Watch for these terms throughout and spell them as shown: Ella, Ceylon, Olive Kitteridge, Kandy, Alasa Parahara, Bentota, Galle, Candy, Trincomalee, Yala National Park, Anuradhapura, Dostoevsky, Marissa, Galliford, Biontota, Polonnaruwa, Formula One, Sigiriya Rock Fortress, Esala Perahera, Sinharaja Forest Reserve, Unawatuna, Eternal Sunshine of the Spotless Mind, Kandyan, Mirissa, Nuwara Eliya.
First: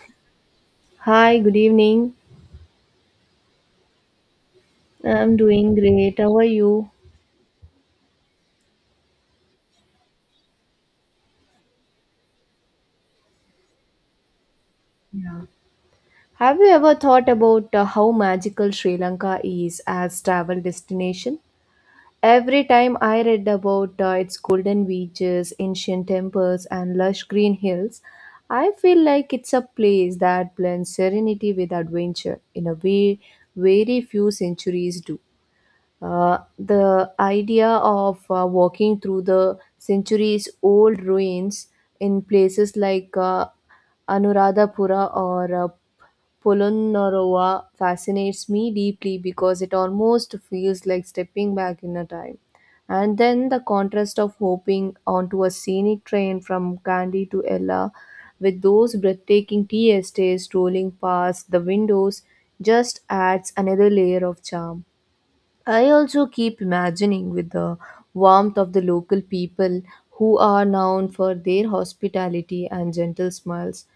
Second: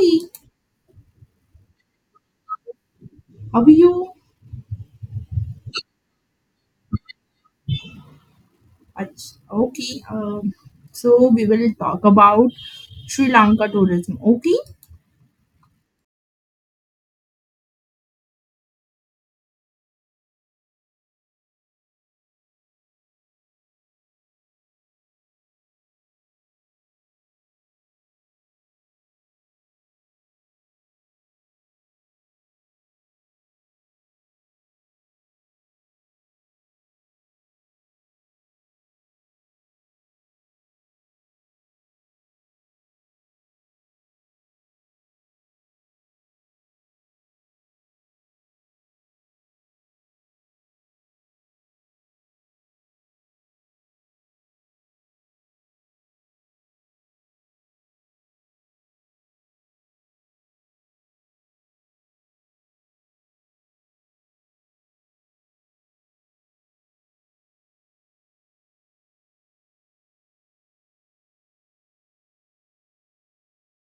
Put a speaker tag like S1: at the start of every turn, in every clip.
S1: Hey,
S2: Hi, good evening.
S1: how are you?
S2: I'm doing great. How are you?
S1: Ach- Okay, um, so we will talk about Sri Lanka tourism. Okay,
S2: Have you ever thought about how magical Sri Lanka is as travel destination? Every time I read about its golden beaches, ancient temples and lush green hills, I feel like it's a place that blends serenity with adventure in a way very few centuries do. The idea of walking through the centuries old ruins in places like Anuradhapura or Polonnaruwa fascinates me deeply because it almost feels like stepping back in a time. And then the contrast of hopping onto a scenic train from Kandy to Ella with those breathtaking tea estates rolling past the windows just adds another layer of charm. I also keep imagining with the warmth of the local people who are known for their hospitality and gentle smiles.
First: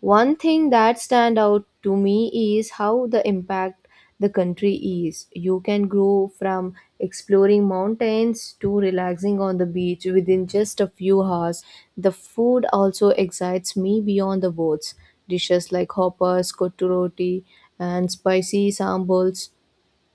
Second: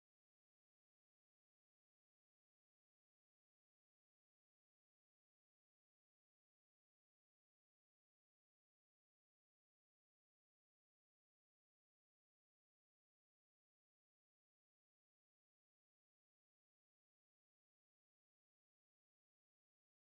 S2: One thing that stand out to me is how the impact the country is. You can grow from exploring mountains to relaxing on the beach within just a few hours. The food also excites me beyond the words. Dishes like hoppers, kotu roti, and spicy sambals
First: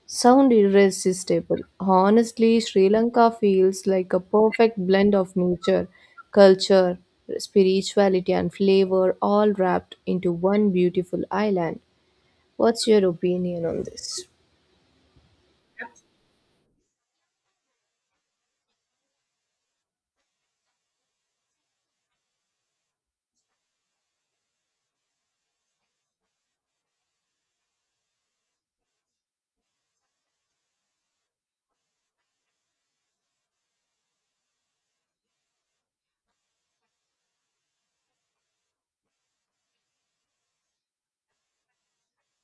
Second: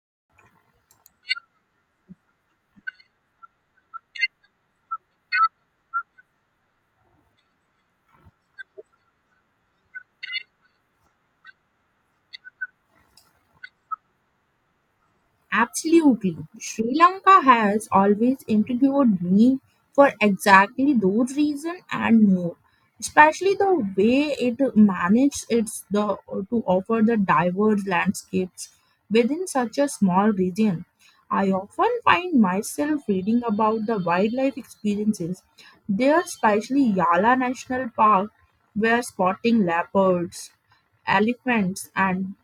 S2: sound irresistible. Honestly, Sri Lanka feels like a perfect blend of nature, culture, spirituality, and flavor all wrapped into one beautiful island. What's your opinion on this?
S1: absolutely. Sri Lanka has always intrigued me for exactly those reasons and more, especially the way it managed its the to offer the diverse landscapes within such a small region. I often find myself reading about the wildlife experiences there, especially Yala National Park, where spotting leopards, elephants, and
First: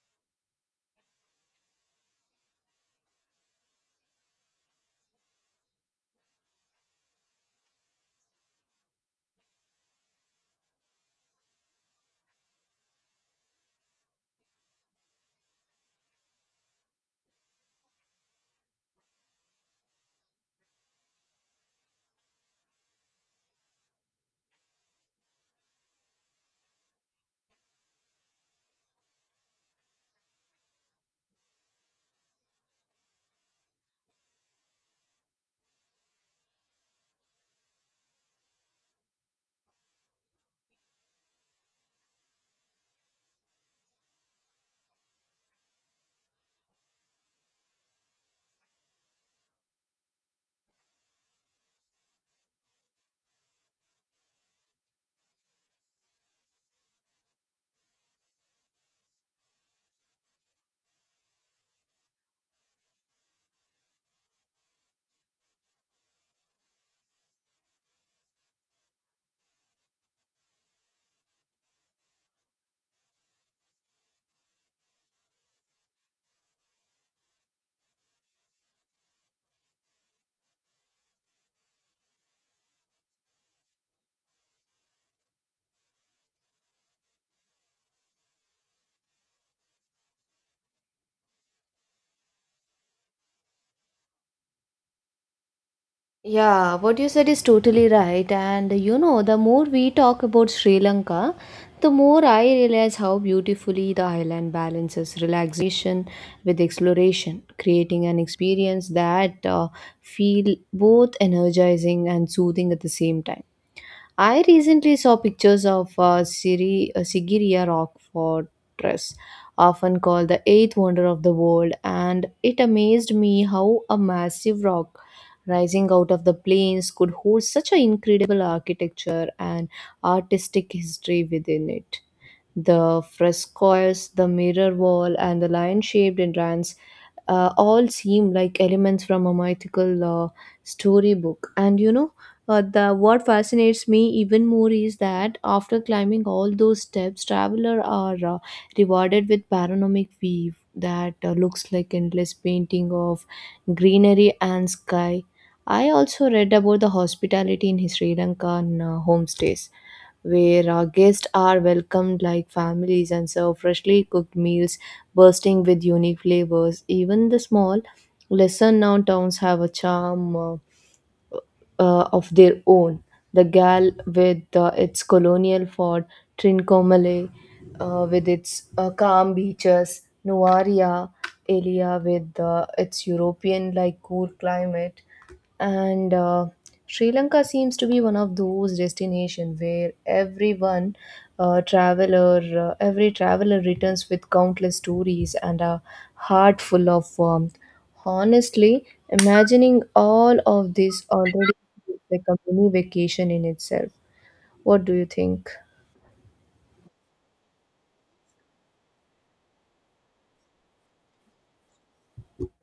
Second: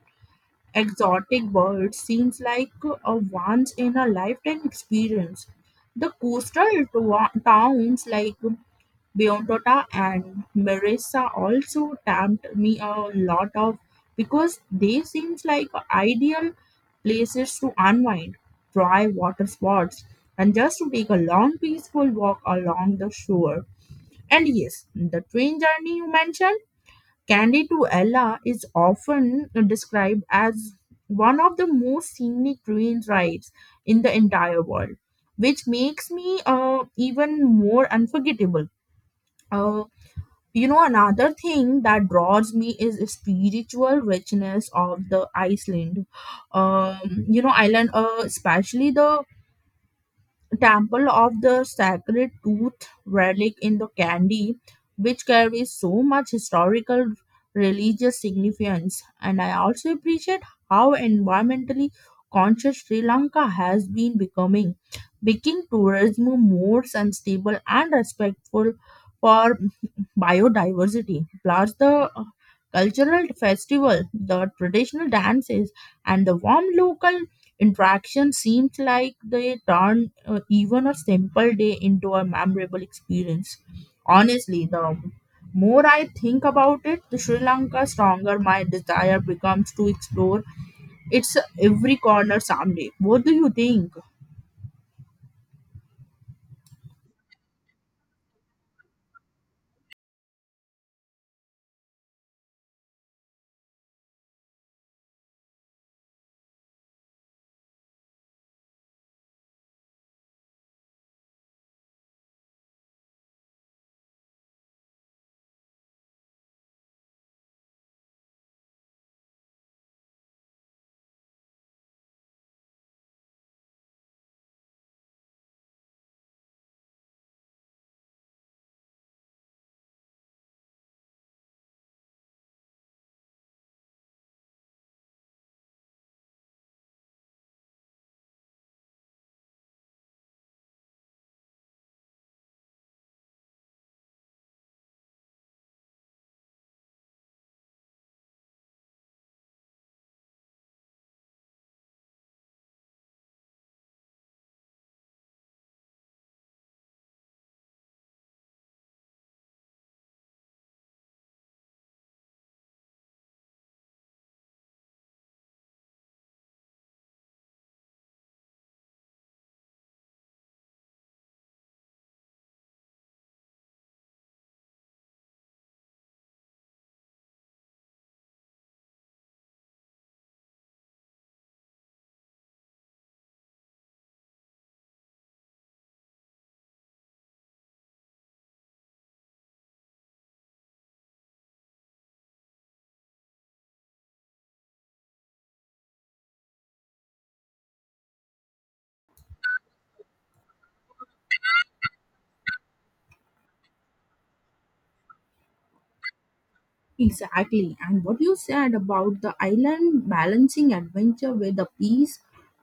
S1: exotic bird seems like a once in a lifetime experience. The coastal towns like Biontota and Marissa also tempt me a lot of because they seems like ideal places to unwind, try water sports, and just to take a long peaceful walk along the shore. And yes, the train journey you mentioned Candy to Ella is often described as one of the most scenic train rides in the entire world, which makes me even more unforgettable. Uh, Another thing that draws me is the spiritual richness of the Iceland. Island, especially the temple of the sacred tooth relic in the Kandy, which carries so much historical religious significance. And I also appreciate how environmentally conscious Sri Lanka has been becoming, making tourism more sustainable and respectful for biodiversity, plus the cultural festival, the traditional dances and the warm local interaction seems like they turn even a simple day into a memorable experience. Honestly, the more I think about it, the Sri Lanka stronger my desire becomes to explore its every corner someday. What do you think?
S2: Yeah, what you said is totally right. And you know, the more we talk about Sri Lanka, the more I realize how beautifully the island balances relaxation with exploration, creating an experience that feel both energizing and soothing at the same time. I recently saw pictures of Sigiriya Rock Fortress, often called the eighth wonder of the world, and it amazed me how a massive rock rising out of the plains could hold such an incredible architecture and artistic history within it. The frescoes, the mirror wall, and the lion shaped entrance all seem like elements from a mythical storybook. And you know, the what fascinates me even more is that after climbing all those steps, travelers are rewarded with panoramic view that looks like endless painting of greenery and sky. I also read about the hospitality in Sri Lankan homestays where our guests are welcomed like families and serve freshly cooked meals bursting with unique flavors. Even the small, lesser known towns have a charm of their own. The Gal with its colonial fort, Trincomalee with its calm beaches, Nuaria area with its European like cool climate, and sri lanka seems to be one of those destinations where every traveler returns with countless stories and a heart full of warmth. Honestly, imagining all of this already feels like a mini vacation in itself. What do you think?
S1: Exactly. And what you said about the island balancing adventure with the peace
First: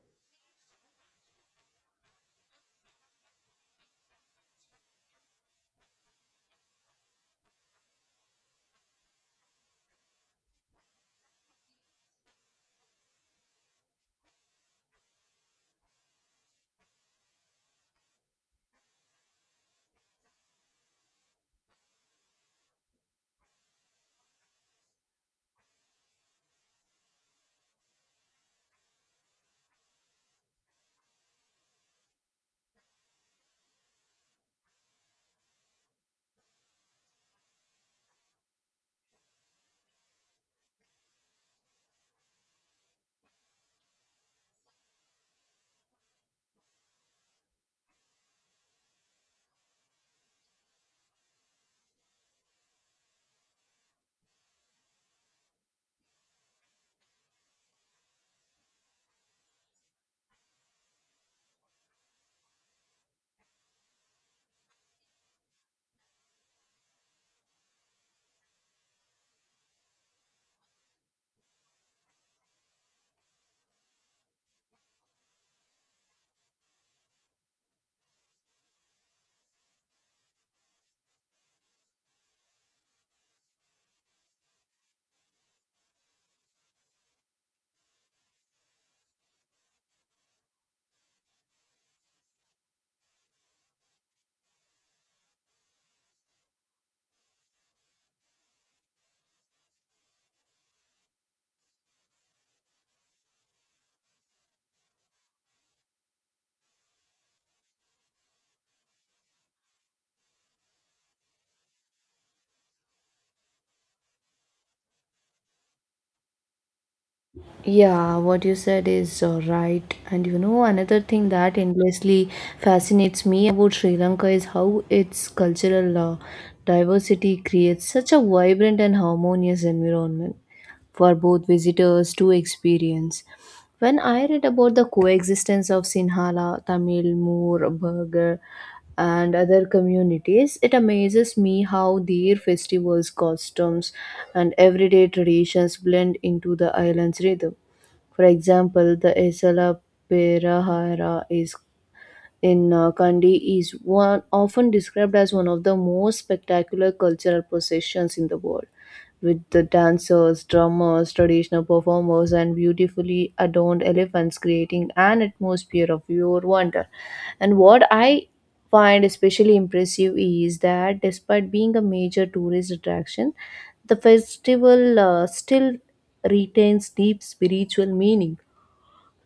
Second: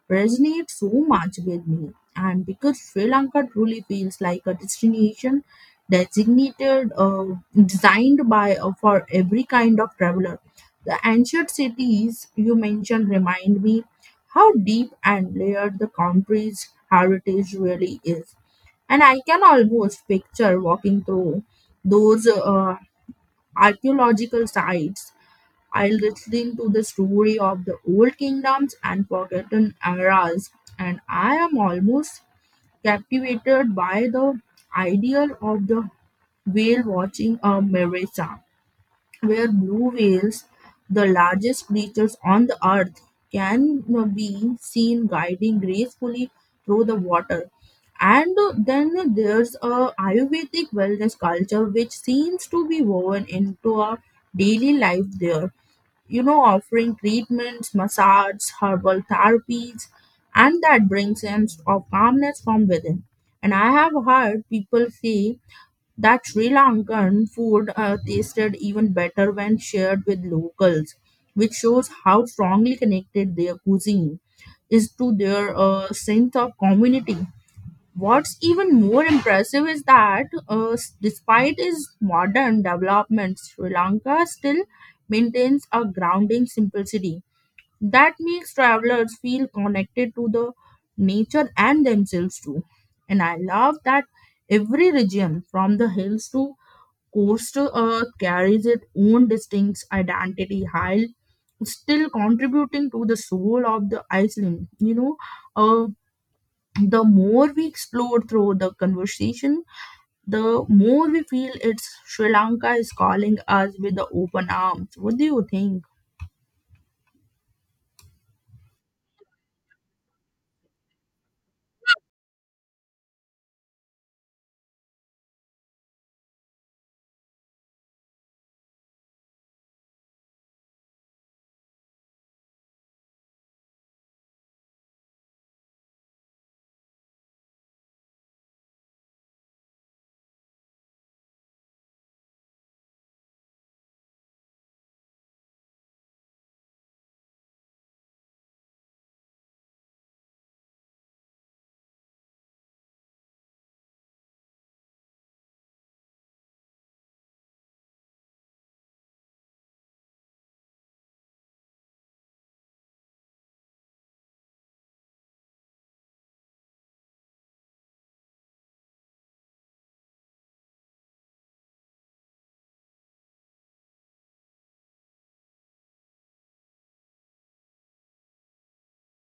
S1: resonates so much with me. And because Sri Lanka truly feels like a destination designated, uh, designed by for every kind of traveler. The ancient cities you mentioned remind me how deep and layered the country's heritage really is. And I can almost picture walking through those archaeological sites. I'll listen to the story of the old kingdoms and forgotten eras, and I am almost captivated by the idea of the whale watching a mirage where blue whales, the largest creatures on the earth, can be seen guiding gracefully through the water. And then there's a Ayurvedic wellness culture which seems to be woven into our daily life there. You know, offering treatments, massage, herbal therapies, and that brings sense of calmness from within. And I have heard people say that Sri Lankan food tasted even better when shared with locals, which shows how strongly connected their cuisine is to their sense of community. What's even more impressive is that, despite its modern developments, Sri Lanka still maintains a grounding simplicity that makes travelers feel connected to the nature and themselves too. And I love that every region, from the hills to coastal earth, carries its own distinct identity, while still contributing to the soul of the Iceland. Uh, the more we explore through the conversation, the more we feel it's Sri Lanka is calling us with the open arms. What do you think?
S2: Yeah, what you said is right. And you know, another thing that endlessly fascinates me about Sri Lanka is how its cultural diversity creates such a vibrant and harmonious environment for both visitors to experience. When I read about the coexistence of Sinhala, Tamil, Moor, Burger, and other communities, it amazes me how their festivals, costumes, and everyday traditions blend into the island's rhythm. For example, the Isla Perahera is in Kandy is one often described as one of the most spectacular cultural processions in the world, with the dancers, drummers, traditional performers, and beautifully adorned elephants creating an atmosphere of pure wonder. And what I find especially impressive is that despite being a major tourist attraction, the festival still retains deep spiritual meaning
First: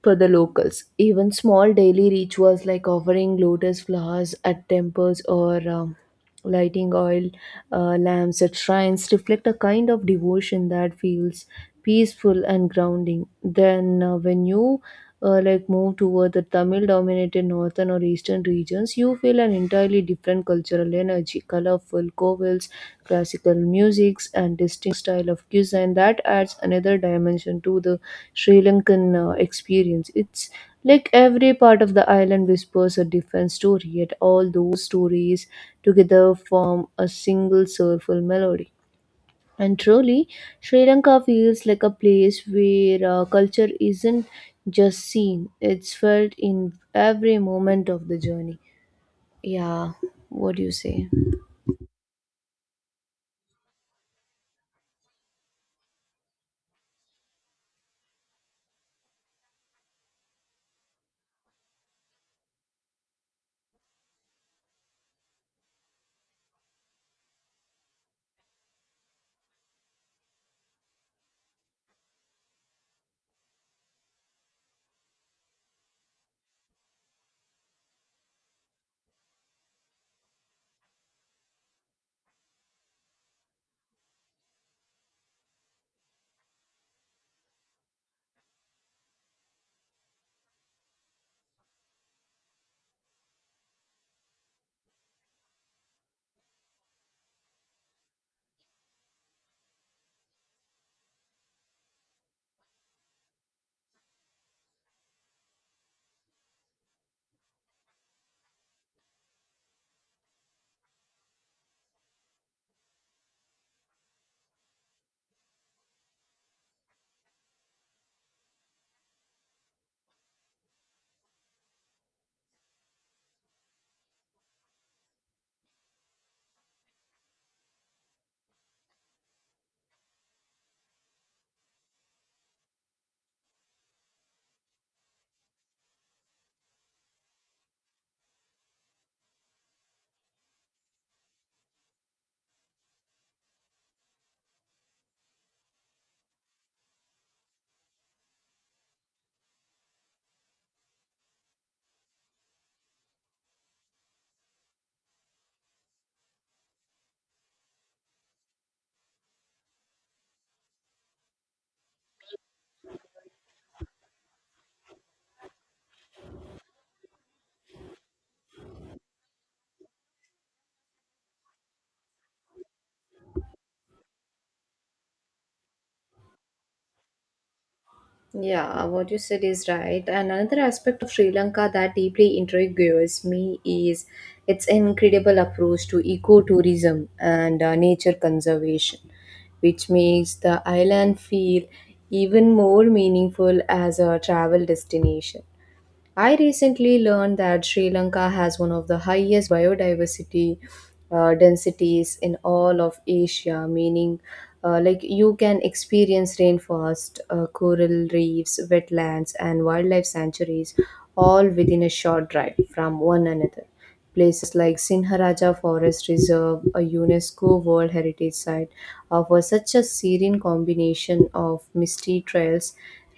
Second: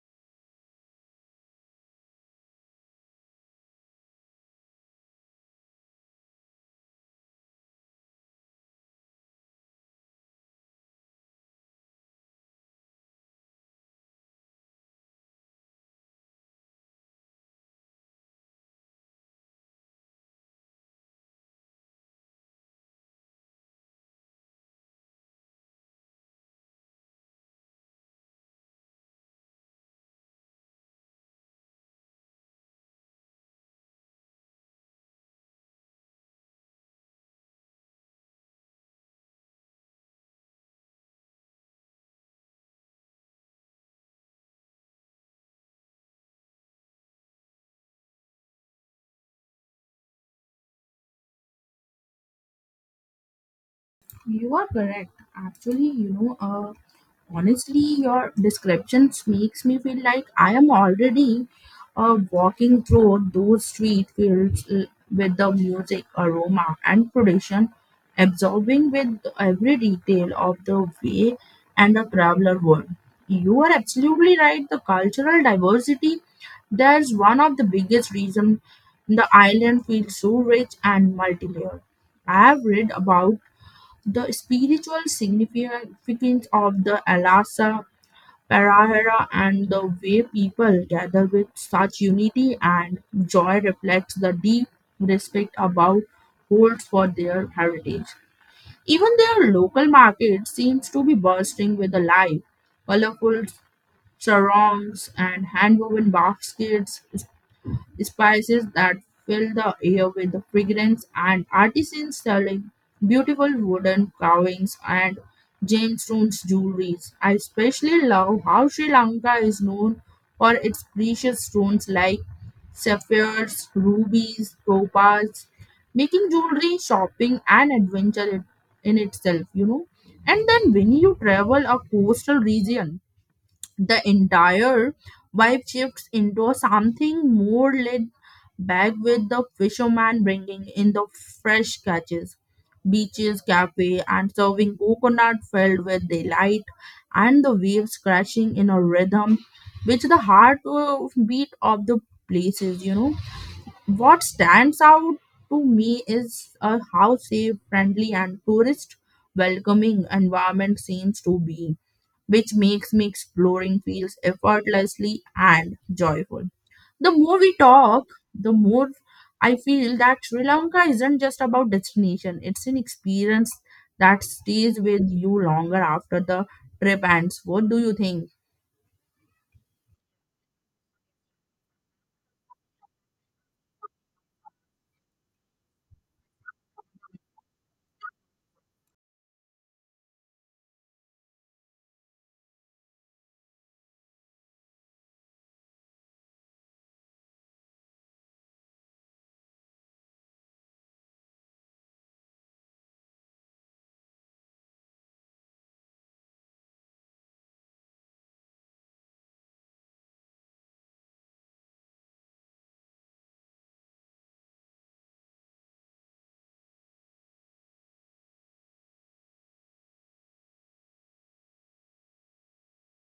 S2: for the locals. Even small daily rituals like offering lotus flowers at temples or lighting oil lamps at shrines reflect a kind of devotion that feels peaceful and grounding. Then, when you like move toward the Tamil dominated northern or eastern regions, you feel an entirely different cultural energy, colorful covils, classical musics, and distinct style of cuisine that adds another dimension to the Sri Lankan experience. It's like every part of the island whispers a different story, yet all those stories together form a single soulful melody. And truly, Sri Lanka feels like a place where culture isn't just seen, it's felt in every moment of the journey. Yeah, what do you say?
S1: You are correct. Actually, honestly, your descriptions makes me feel like I am already walking through those street fields with the music, aroma, and tradition, absorbing with every detail of the way and the traveler would. You are absolutely right. The cultural diversity, that's one of the biggest reasons the island feels so rich and multi-layered. I have read about the spiritual significance of the Alasa Parahara, and the way people gather with such unity and joy reflects the deep respect about holds for their heritage. Even their local market seems to be bursting with the life, colorful sarongs and handwoven baskets, spices that fill the air with the fragrance, and artisans selling beautiful wooden carvings and gemstones jewelries. I especially love how Sri Lanka is known for its precious stones like sapphires, rubies, topaz, making jewelry shopping an adventure in itself, you know. And then when you travel a coastal region, the entire vibe shifts into something more laid back, with the fisherman bringing in the fresh catches, beaches, cafe, and serving coconut filled with delight, and the waves crashing in a rhythm, which the heart beat of the places. You know what stands out to me is how safe, friendly, and tourist welcoming environment seems to be, which makes me exploring feels effortlessly and joyful. The more we talk, the more I feel that Sri Lanka isn't just about destination, it's an experience that stays with you longer after the trip ends. What do you think?
S2: Yeah, what you said is right. And another aspect of Sri Lanka that deeply intrigues me is its incredible approach to ecotourism and nature conservation, which makes the island feel even more meaningful as a travel destination. I recently learned that Sri Lanka has one of the highest biodiversity densities in all of Asia, meaning like you can experience rainforest, coral reefs, wetlands, and wildlife sanctuaries all within a short drive from one another. Places like Sinharaja Forest Reserve, a UNESCO World Heritage Site, offer such a serene combination of misty trails,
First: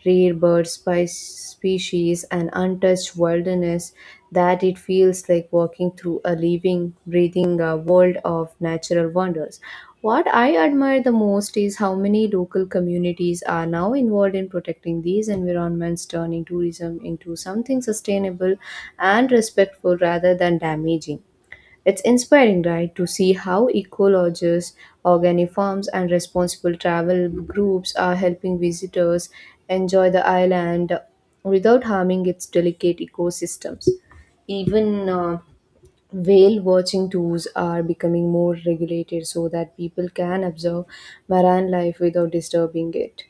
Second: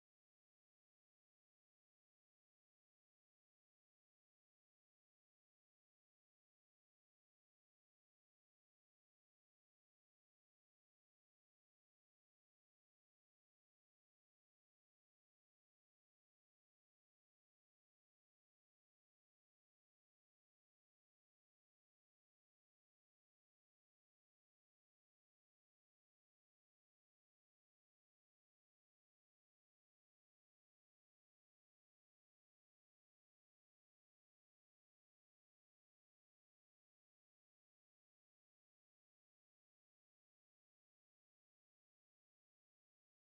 S2: rare bird spice species, and untouched wilderness that it feels like walking through a living, breathing world of natural wonders. What I admire the most is how many local communities are now involved in protecting these environments, turning tourism into something sustainable and respectful rather than damaging. It's inspiring, right, to see how ecologists, organic farms, and responsible travel groups are helping visitors enjoy the island without harming its delicate ecosystems. Even whale watching tours are becoming more regulated so that people can observe marine life without disturbing it.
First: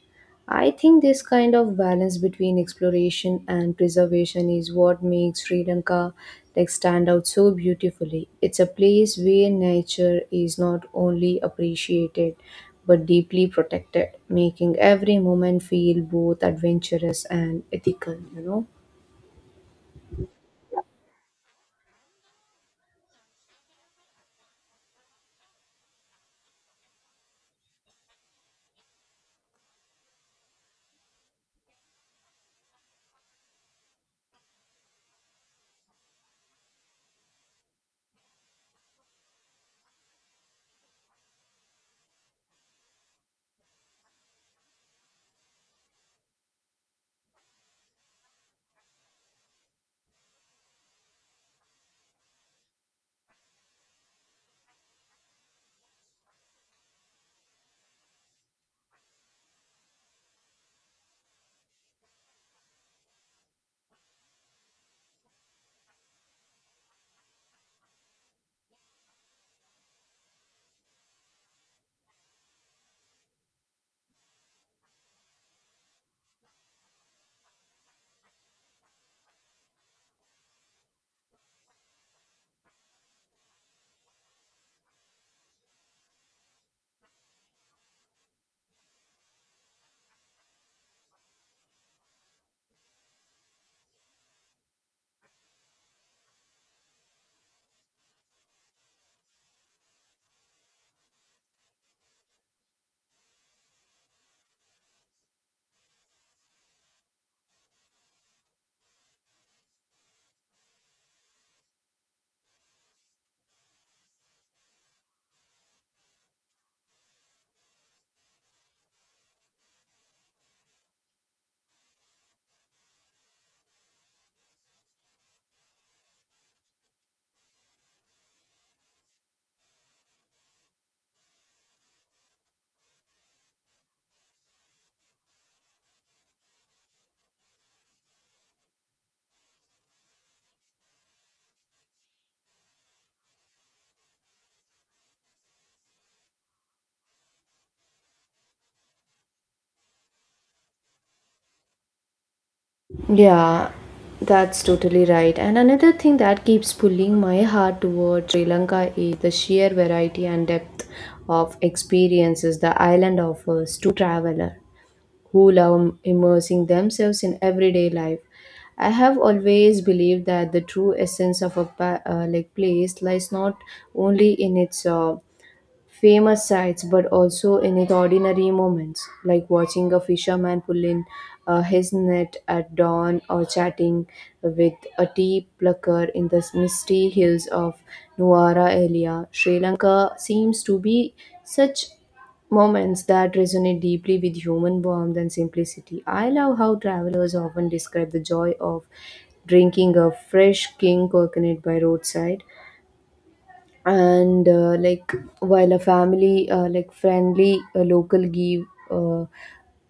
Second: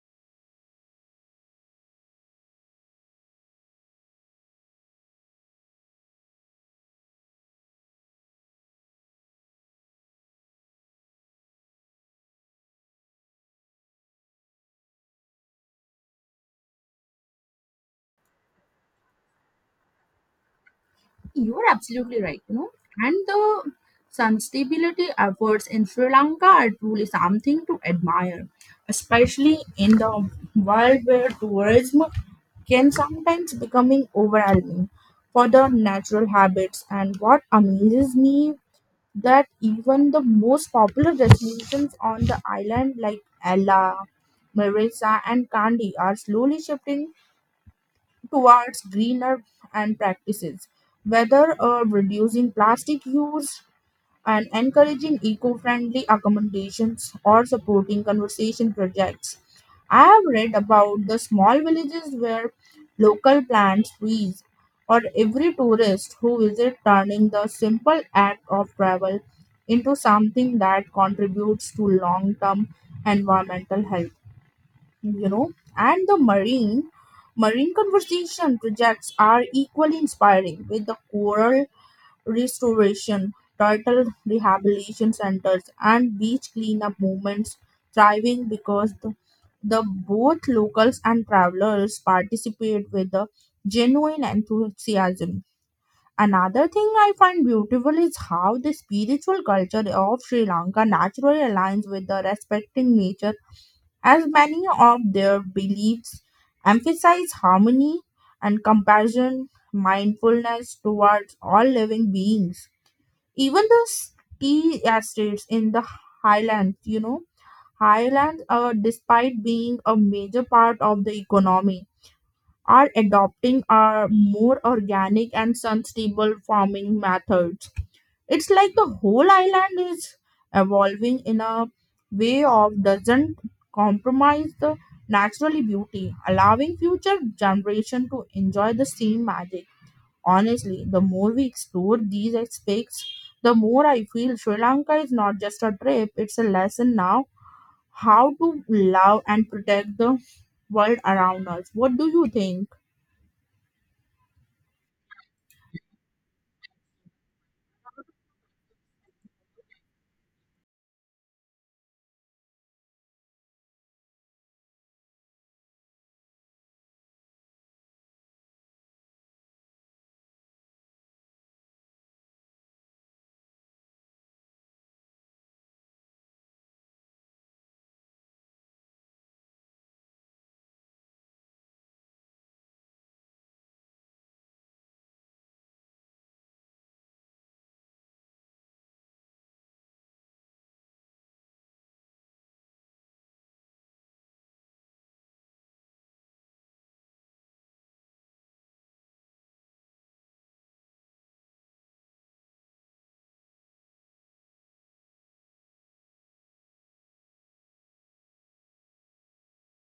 S2: I think this kind of balance between exploration and preservation is what makes Sri Lanka like stand out so beautifully. It's a place where nature is not only appreciated but deeply protected, making every moment feel both adventurous and ethical, you know.
S1: You are absolutely right, you know. And the sustainability efforts in Sri Lanka are truly something to admire, especially in the world where tourism can sometimes becoming overwhelming for the natural habits. And what amazes me that even the most popular destinations on the island like Ella, Marissa, and Kandy are slowly shifting towards greener and practices, whether reducing plastic use and encouraging eco-friendly accommodations or supporting conservation projects. I have read about the small villages where local plants, trees, or every tourist who visits turning the simple act of travel into something that contributes to long-term environmental health. You know, and the marine conservation projects are equally inspiring, with the coral restoration, turtle rehabilitation centers, and beach cleanup movements thriving because the both locals and travelers participate with the genuine enthusiasm. Another thing I find beautiful is how the spiritual culture of Sri Lanka naturally aligns with the respecting nature, as many of their beliefs emphasize harmony and compassion, mindfulness towards all living beings. Even the tea estates in the highlands, you know, highlands, despite being a major part of the economy, are adopting a more organic and sustainable farming methods. It's like the whole island is evolving in a way of doesn't compromise the naturally beauty, allowing future generation to enjoy the same magic. Honestly, the more we explore these aspects, the more I feel Sri Lanka is not just a trip, it's a lesson now how to love and protect the world around us. What do you think?
S2: Yeah, that's totally right. And another thing that keeps pulling my heart toward Sri Lanka is the sheer variety and depth of experiences the island offers to traveler who love immersing themselves in everyday life. I have always believed that the true essence of a like place lies not only in its famous sights but also in its ordinary moments, like watching a fisherman pull in his net at dawn or chatting with a tea plucker in the misty hills of Nuwara area. Sri Lanka seems to be such moments that resonate deeply with human warmth and simplicity. I love how travelers often describe the joy of drinking a fresh king coconut by roadside and like while a family like friendly local give uh,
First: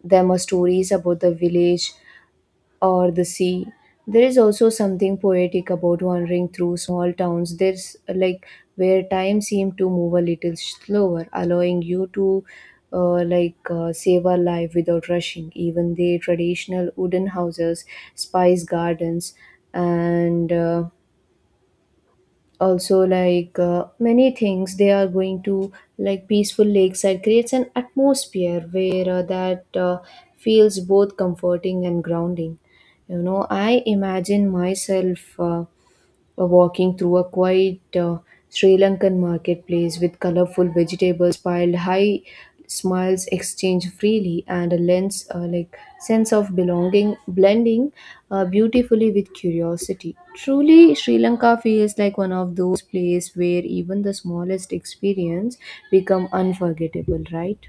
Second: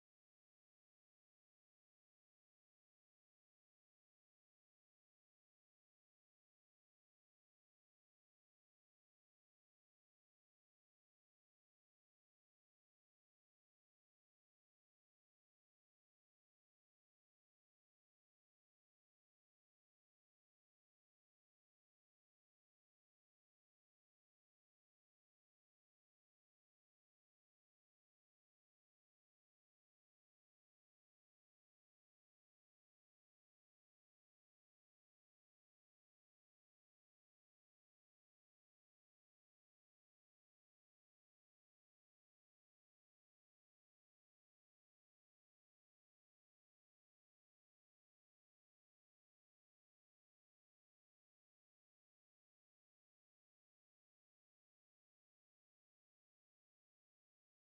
S2: them a stories about the village or the sea. There is also something poetic about wandering through small towns there's like where time seemed to move a little slower allowing you to save a life without rushing. Even the traditional wooden houses, spice gardens and also like many things they are going to like peaceful lakeside creates an atmosphere where that feels both comforting and grounding. You know, I imagine myself walking through a quiet Sri Lankan marketplace with colorful vegetables piled high, smiles exchanged freely, and a lens like sense of belonging blending beautifully with curiosity. Truly, Sri Lanka feels like one of those places where even the smallest experience become unforgettable, right?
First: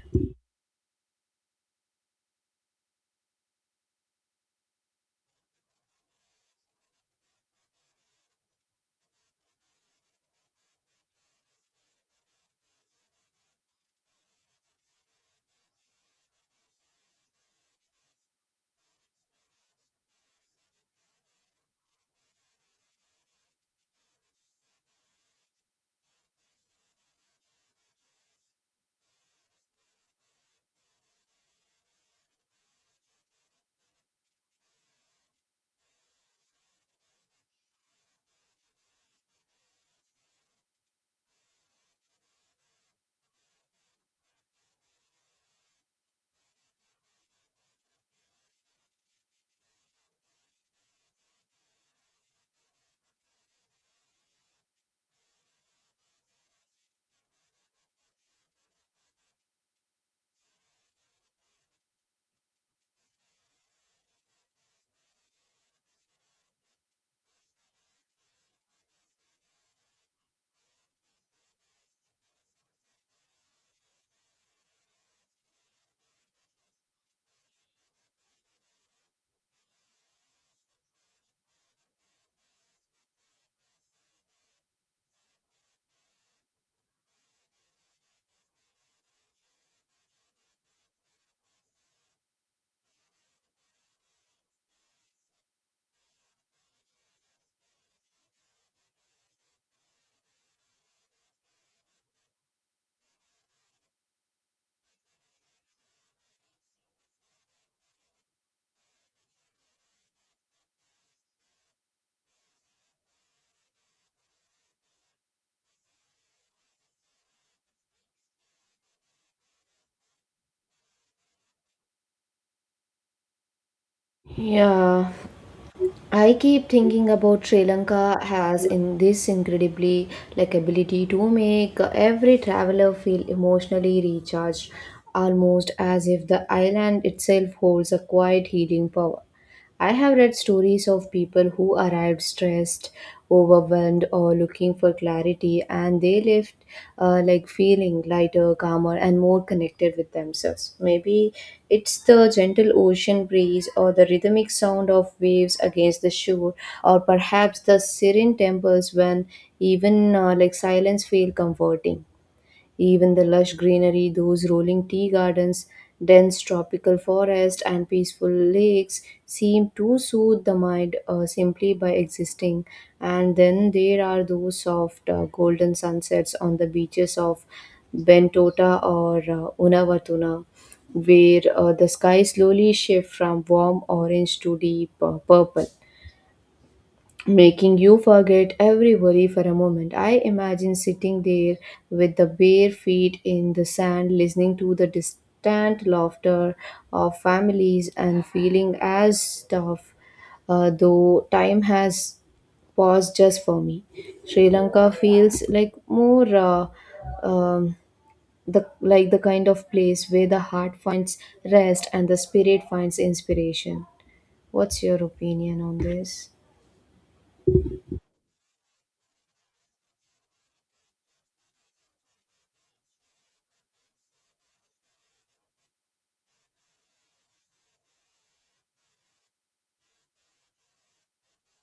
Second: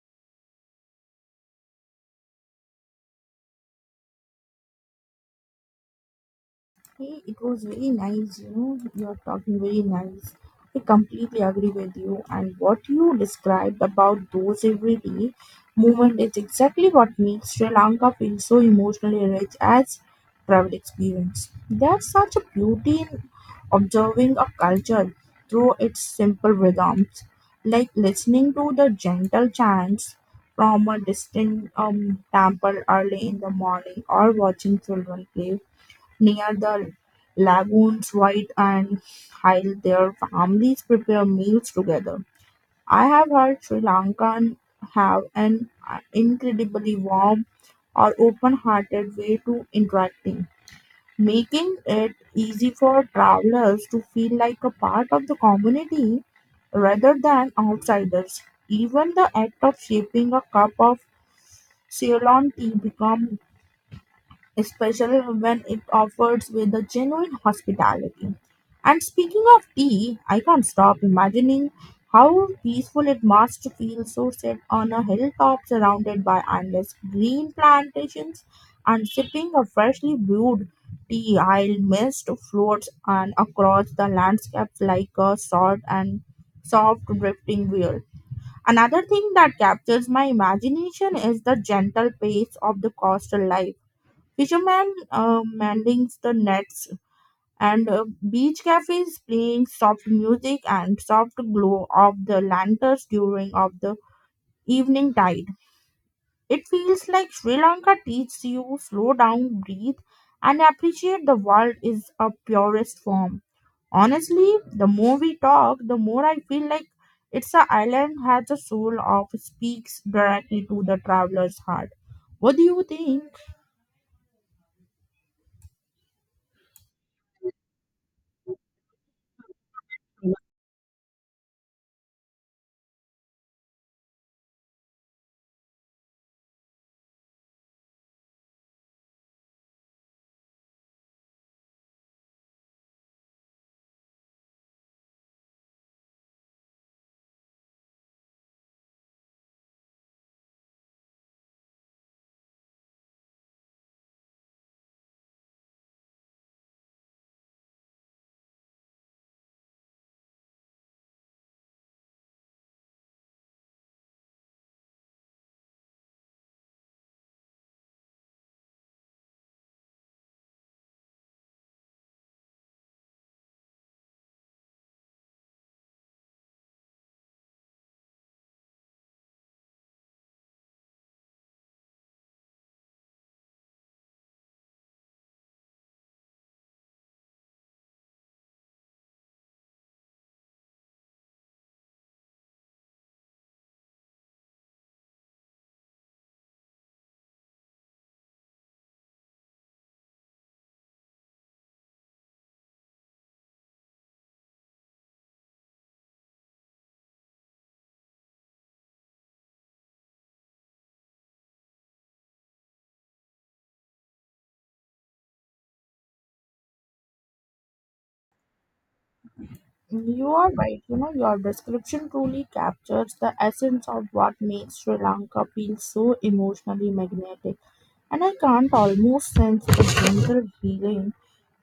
S1: Hey, it was very nice, you know, you're talking very nice. I completely agree with you. And what you described about those everyday movement is exactly what makes Sri Lanka feel so emotionally rich as travel experience. There's such a beauty in observing a culture through its simple rhythms, like listening to the gentle chants from a distant temple early in the morning, or watching children play near the lagoons white and Hile their families prepare meals together. I have heard Sri Lankan have an incredibly warm or open-hearted way to interacting, making it easy for travelers to feel like a part of the community rather than outsiders. Even the act of shaping a cup of Ceylon tea becomes especially when it offers with a genuine hospitality. And speaking of tea, I can't stop imagining how peaceful it must feel so set on a hilltop surrounded by endless green plantations and sipping a freshly brewed tea while mist floats and across the landscapes like a short and soft drifting wheel. Another thing that captures my imagination is the gentle pace of the coastal life. Fishermen mending the nets, and beach cafes playing soft music, and soft glow of the lanterns during of the evening tide. It feels like Sri Lanka teaches you slow down, breathe, and appreciate the world is a purest form. Honestly, the more we talk, the more I feel like it's a island has a soul of speaks directly to the traveler's heart. What do you think?
S2: Yeah, I keep thinking about Sri Lanka has in this incredibly like ability to make every traveler feel emotionally recharged, almost as if the island itself holds a quiet healing power. I have read stories of people who arrived stressed, overwhelmed, or looking for clarity, and they left like feeling lighter, calmer, and more connected with themselves. Maybe it's the gentle ocean breeze, or the rhythmic sound of waves against the shore, or perhaps the serene temples when even like silence feel comforting. Even the lush greenery, those rolling tea gardens, dense tropical forest, and peaceful lakes seem to soothe the mind simply by existing. And then there are those soft golden sunsets on the beaches of Bentota or Unavatuna, where the sky slowly shifts from warm orange to deep purple, making you forget every worry for a moment. I imagine sitting there with the bare feet in the sand, listening to the distant laughter of families and feeling as tough, though time has paused just for me. Sri Lanka feels like more. Um, the like the kind of place where the heart finds rest and the spirit finds inspiration. What's your opinion on this?
S1: You are right. You know, your description truly captures the essence of what makes Sri Lanka feel so emotionally magnetic. And I can't almost sense the gentle healing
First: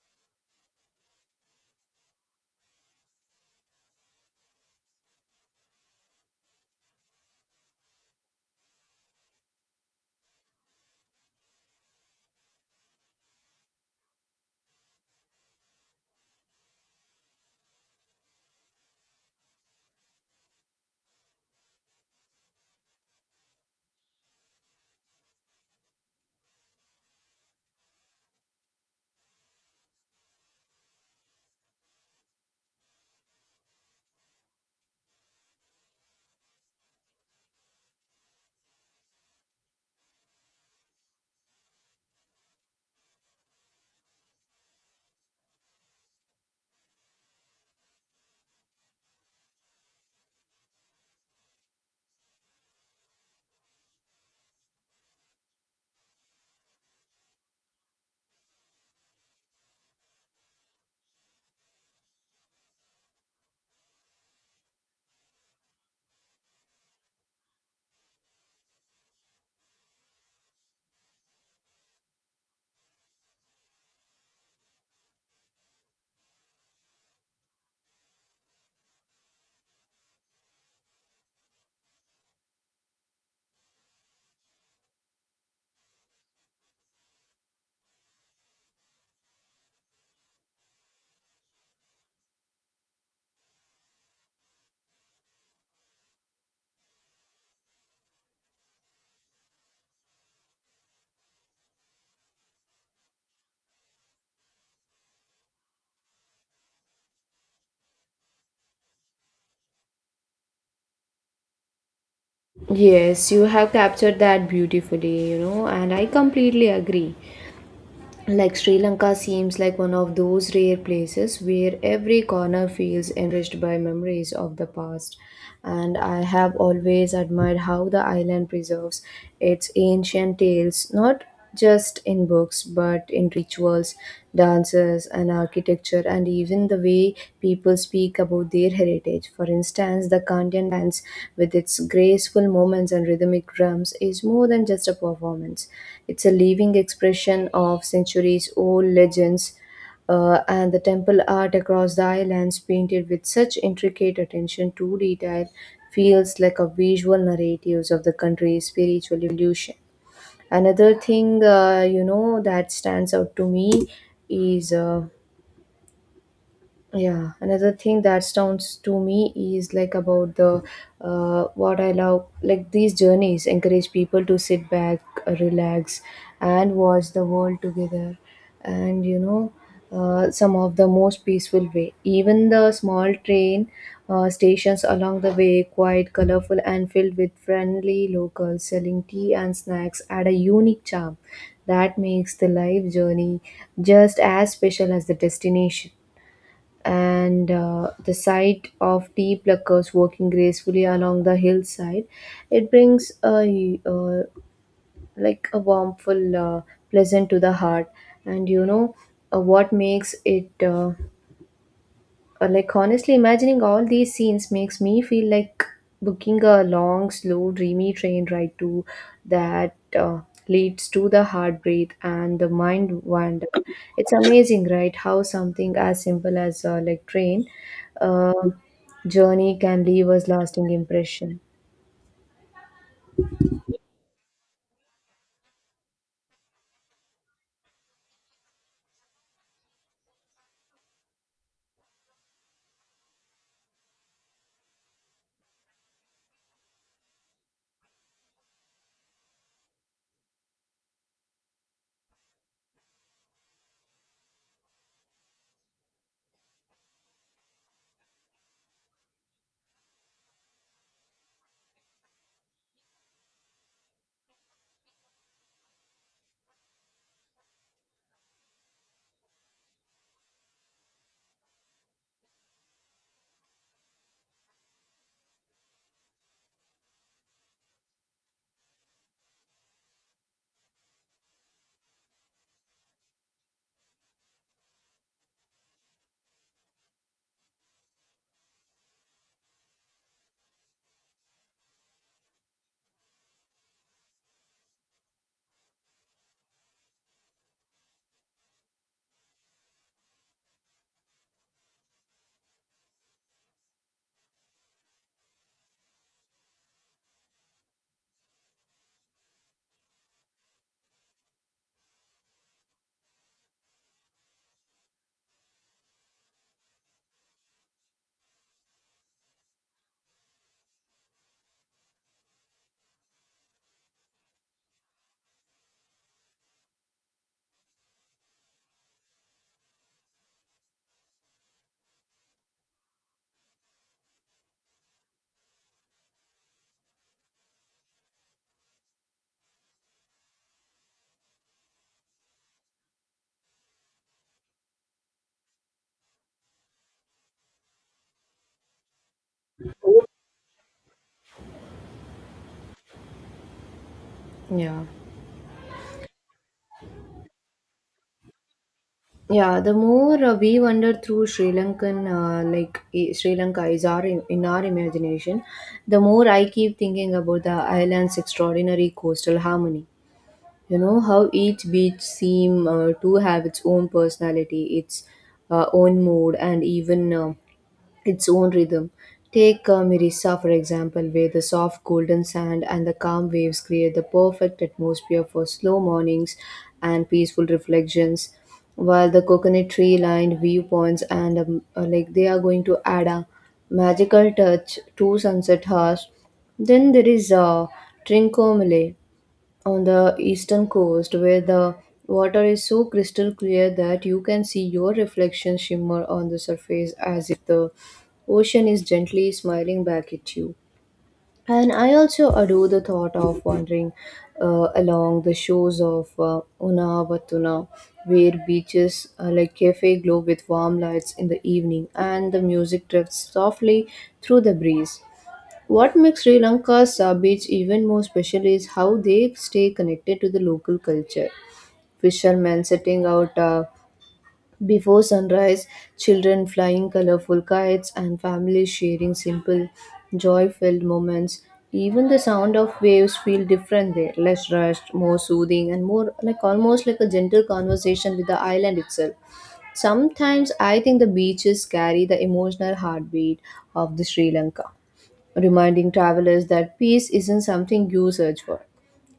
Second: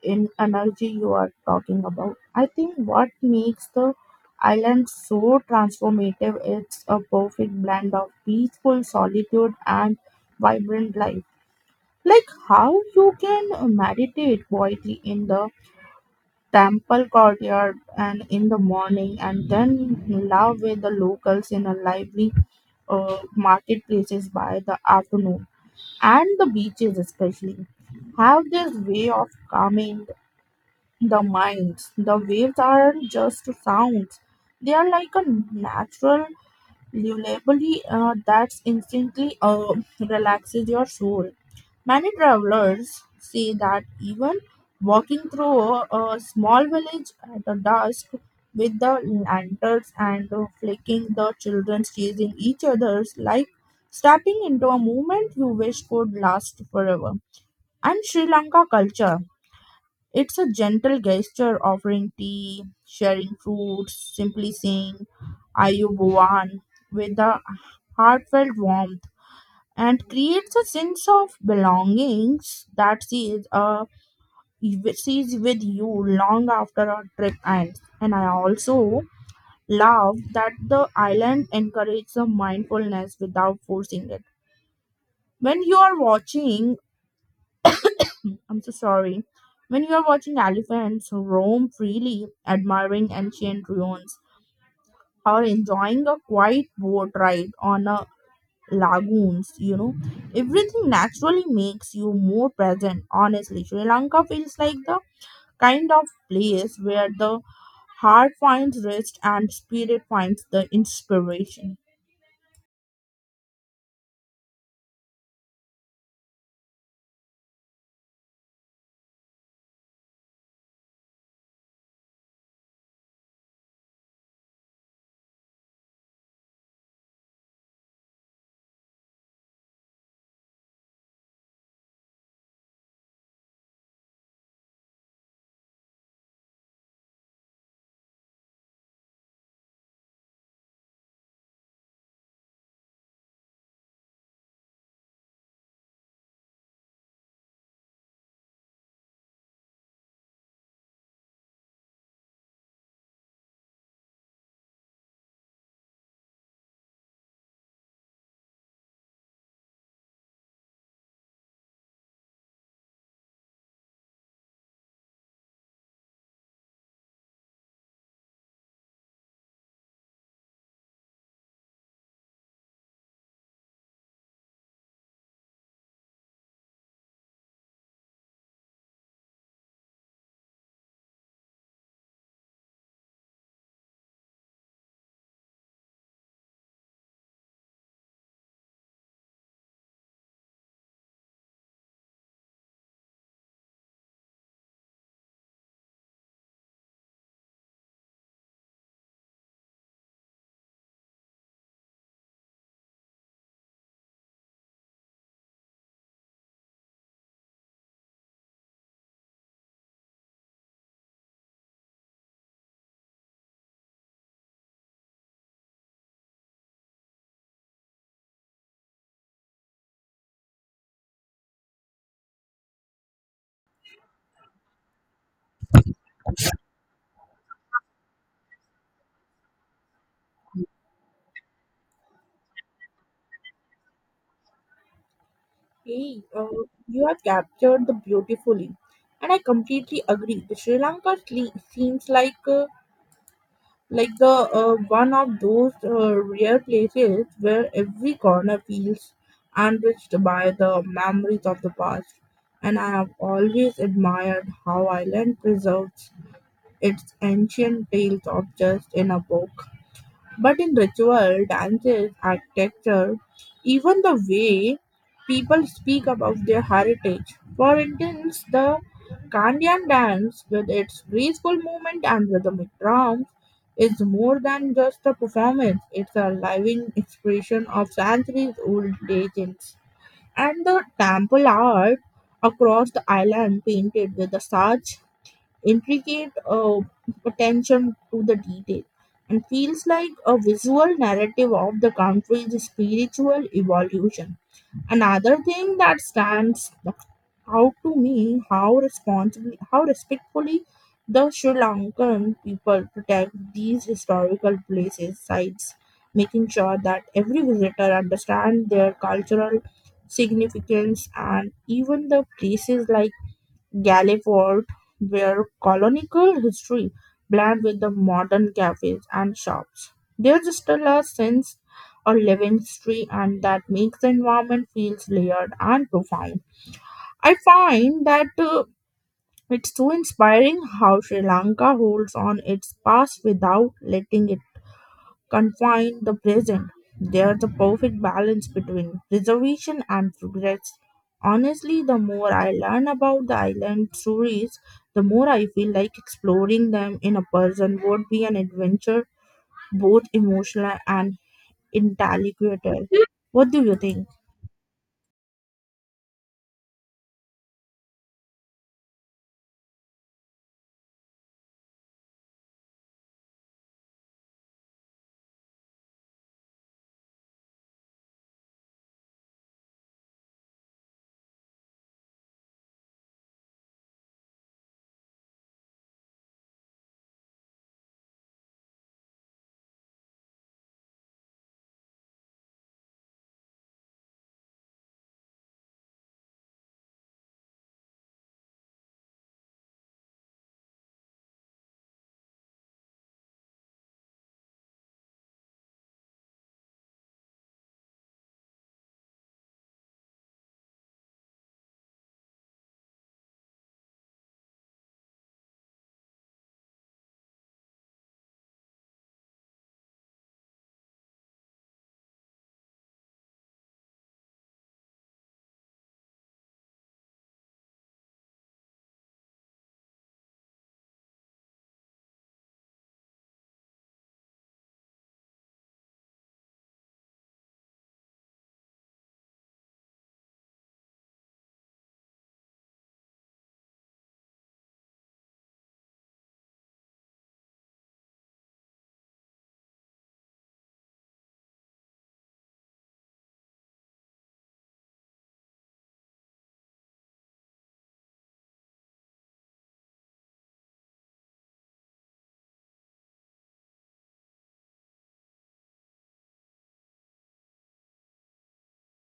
S1: in energy you are talking about. I think what makes the island so transformative it's a perfect blend of peaceful solitude and vibrant life. Like how you can meditate quietly in the temple courtyard and in the morning, and then love with the locals in a lively marketplaces by the afternoon. And the beaches especially have this way of calming the minds. The waves aren't just sounds, they are like a natural lullaby that instantly relaxes your soul. Many travelers say that even walking through a small village at the dusk with the lanterns and flicking the children chasing each other's like stepping into a movement you wish could last forever. And Sri Lanka culture. It's a gentle gesture offering tea, sharing fruits, simply saying Ayubuan with a heartfelt warmth and creates a sense of belongings that she is with you long after our trip ends. And I also love that the island encourages the mindfulness without forcing it. When you are watching, I'm so sorry. When you are watching elephants roam freely, admiring ancient ruins, or enjoying a quiet boat ride on a lagoons, you know. Everything naturally makes you more present. Honestly, Sri Lanka feels like the kind of place where the heart finds rest and spirit finds the inspiration.
S2: Yes, you have captured that beautifully, you know, and I completely agree. Like Sri Lanka seems like one of those rare places where every corner feels enriched by memories of the past. And I have always admired how the island preserves its ancient tales, not just in books but in rituals festivals, dances, and architecture, and even the way people speak about their heritage. For instance, the Kandian dance, with its graceful movements and rhythmic drums, is more than just a performance. It's a living expression of centuries old legends. And the temple art across the islands, painted with such intricate attention to detail, feels like a visual narrative of the country's spiritual evolution. Another thing, that stands out to me is yeah, another thing that sounds to me is like about the what I love, like these journeys encourage people to sit back, relax, and watch the world together. And you know, some of the most peaceful way. Even the small train stations along the way, quite colorful and filled with friendly locals selling tea and snacks, add a unique charm that makes the life journey just as special as the destination and the sight of tea pluckers walking gracefully along the hillside, it brings a like a warmful pleasant to the heart and you know what makes it like honestly, imagining all these scenes makes me feel like booking a long, slow, dreamy train ride to that leads to the heart breathe and the mind wander. It's amazing, right? How something as simple as like train uh, journey can leave us lasting impression.
S1: Hey, uh, you have captured the beautifully, and I completely agree. The Sri Lanka seems like the one of those rare places where every corner feels enriched by the memories of the past. And I have always admired how Ireland preserves its ancient tales of just in a book, but in ritual, dances, architecture, even the way people speak about their heritage. For instance, the Kandyan dance, with its graceful movement and rhythmic drums, is more than just a performance, it's a living expression of centuries old legends. And the temple art across the island painted with the such intricate attention to the detail and feels like a visual narrative of the country's spiritual evolution. Another thing that stands out to me, how responsibly, how respectfully the Sri Lankan people protect these historical places sites, making sure that every visitor understands their cultural significance. And even the places like Galliford, where colonial history blend with the modern cafes and shops. There's still a sense of living history, and that makes the environment feels layered and profound. I find that it's so inspiring how Sri Lanka holds on its past without letting it confine the present. There's a perfect balance between preservation and regrets. Honestly, the more I learn about the island stories, the more I feel like exploring them in a person would be an adventure, both emotional and intellectual. What do you think?
S2: Yeah. Yeah, the more we wander through Sri Lankan, Sri Lanka is in our imagination, the more I keep thinking about the island's extraordinary coastal harmony. You know how each beach seem to have its own personality, its own mood, and even its own rhythm. Take Mirissa, for example, where the soft golden sand and the calm waves create the perfect atmosphere for slow mornings and peaceful reflections, while the coconut tree lined viewpoints and like they are going to add a magical touch to sunset hours. Then there is Trincomalee on the eastern coast where the water is so crystal clear that you can see your reflection shimmer on the surface as if the ocean is gently smiling back at you. And I also adore the thought of wandering along the shores of Unavatuna, where beaches like cafe glow with warm lights in the evening and the music drifts softly through the breeze. What makes Sri Lanka's beach even more special is how they stay connected to the local culture. Fishermen setting out before sunrise, children flying colorful kites, and families sharing simple, joy filled moments. Even the sound of waves feel different there, less rushed, more soothing, and more like almost like a gentle conversation with the island itself. Sometimes I think the beaches carry the emotional heartbeat of the Sri Lanka reminding travelers that peace isn't something you search for.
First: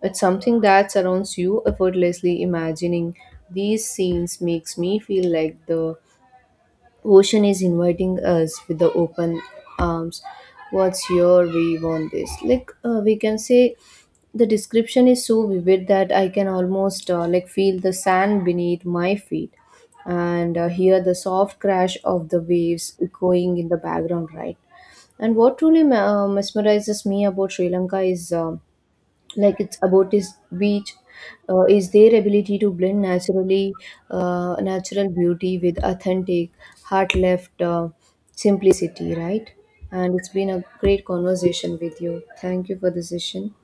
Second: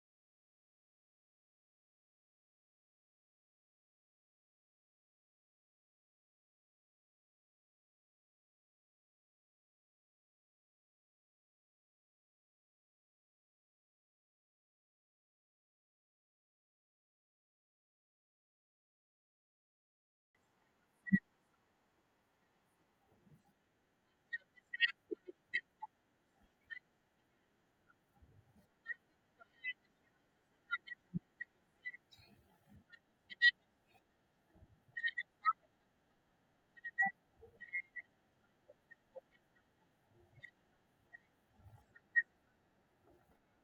S2: It's something that surrounds you effortlessly. Imagining these scenes makes me feel like the ocean is inviting us with the open arms. What's your view on this? Like, we can say the description is so vivid that I can almost like feel the sand beneath my feet and hear the soft crash of the waves echoing in the background, right? And what truly mesmerizes me about Sri Lanka is like it's about its beach, is their ability to blend naturally natural beauty with authentic, heart left simplicity, right? And it's been a great conversation with you. Thank you for the session.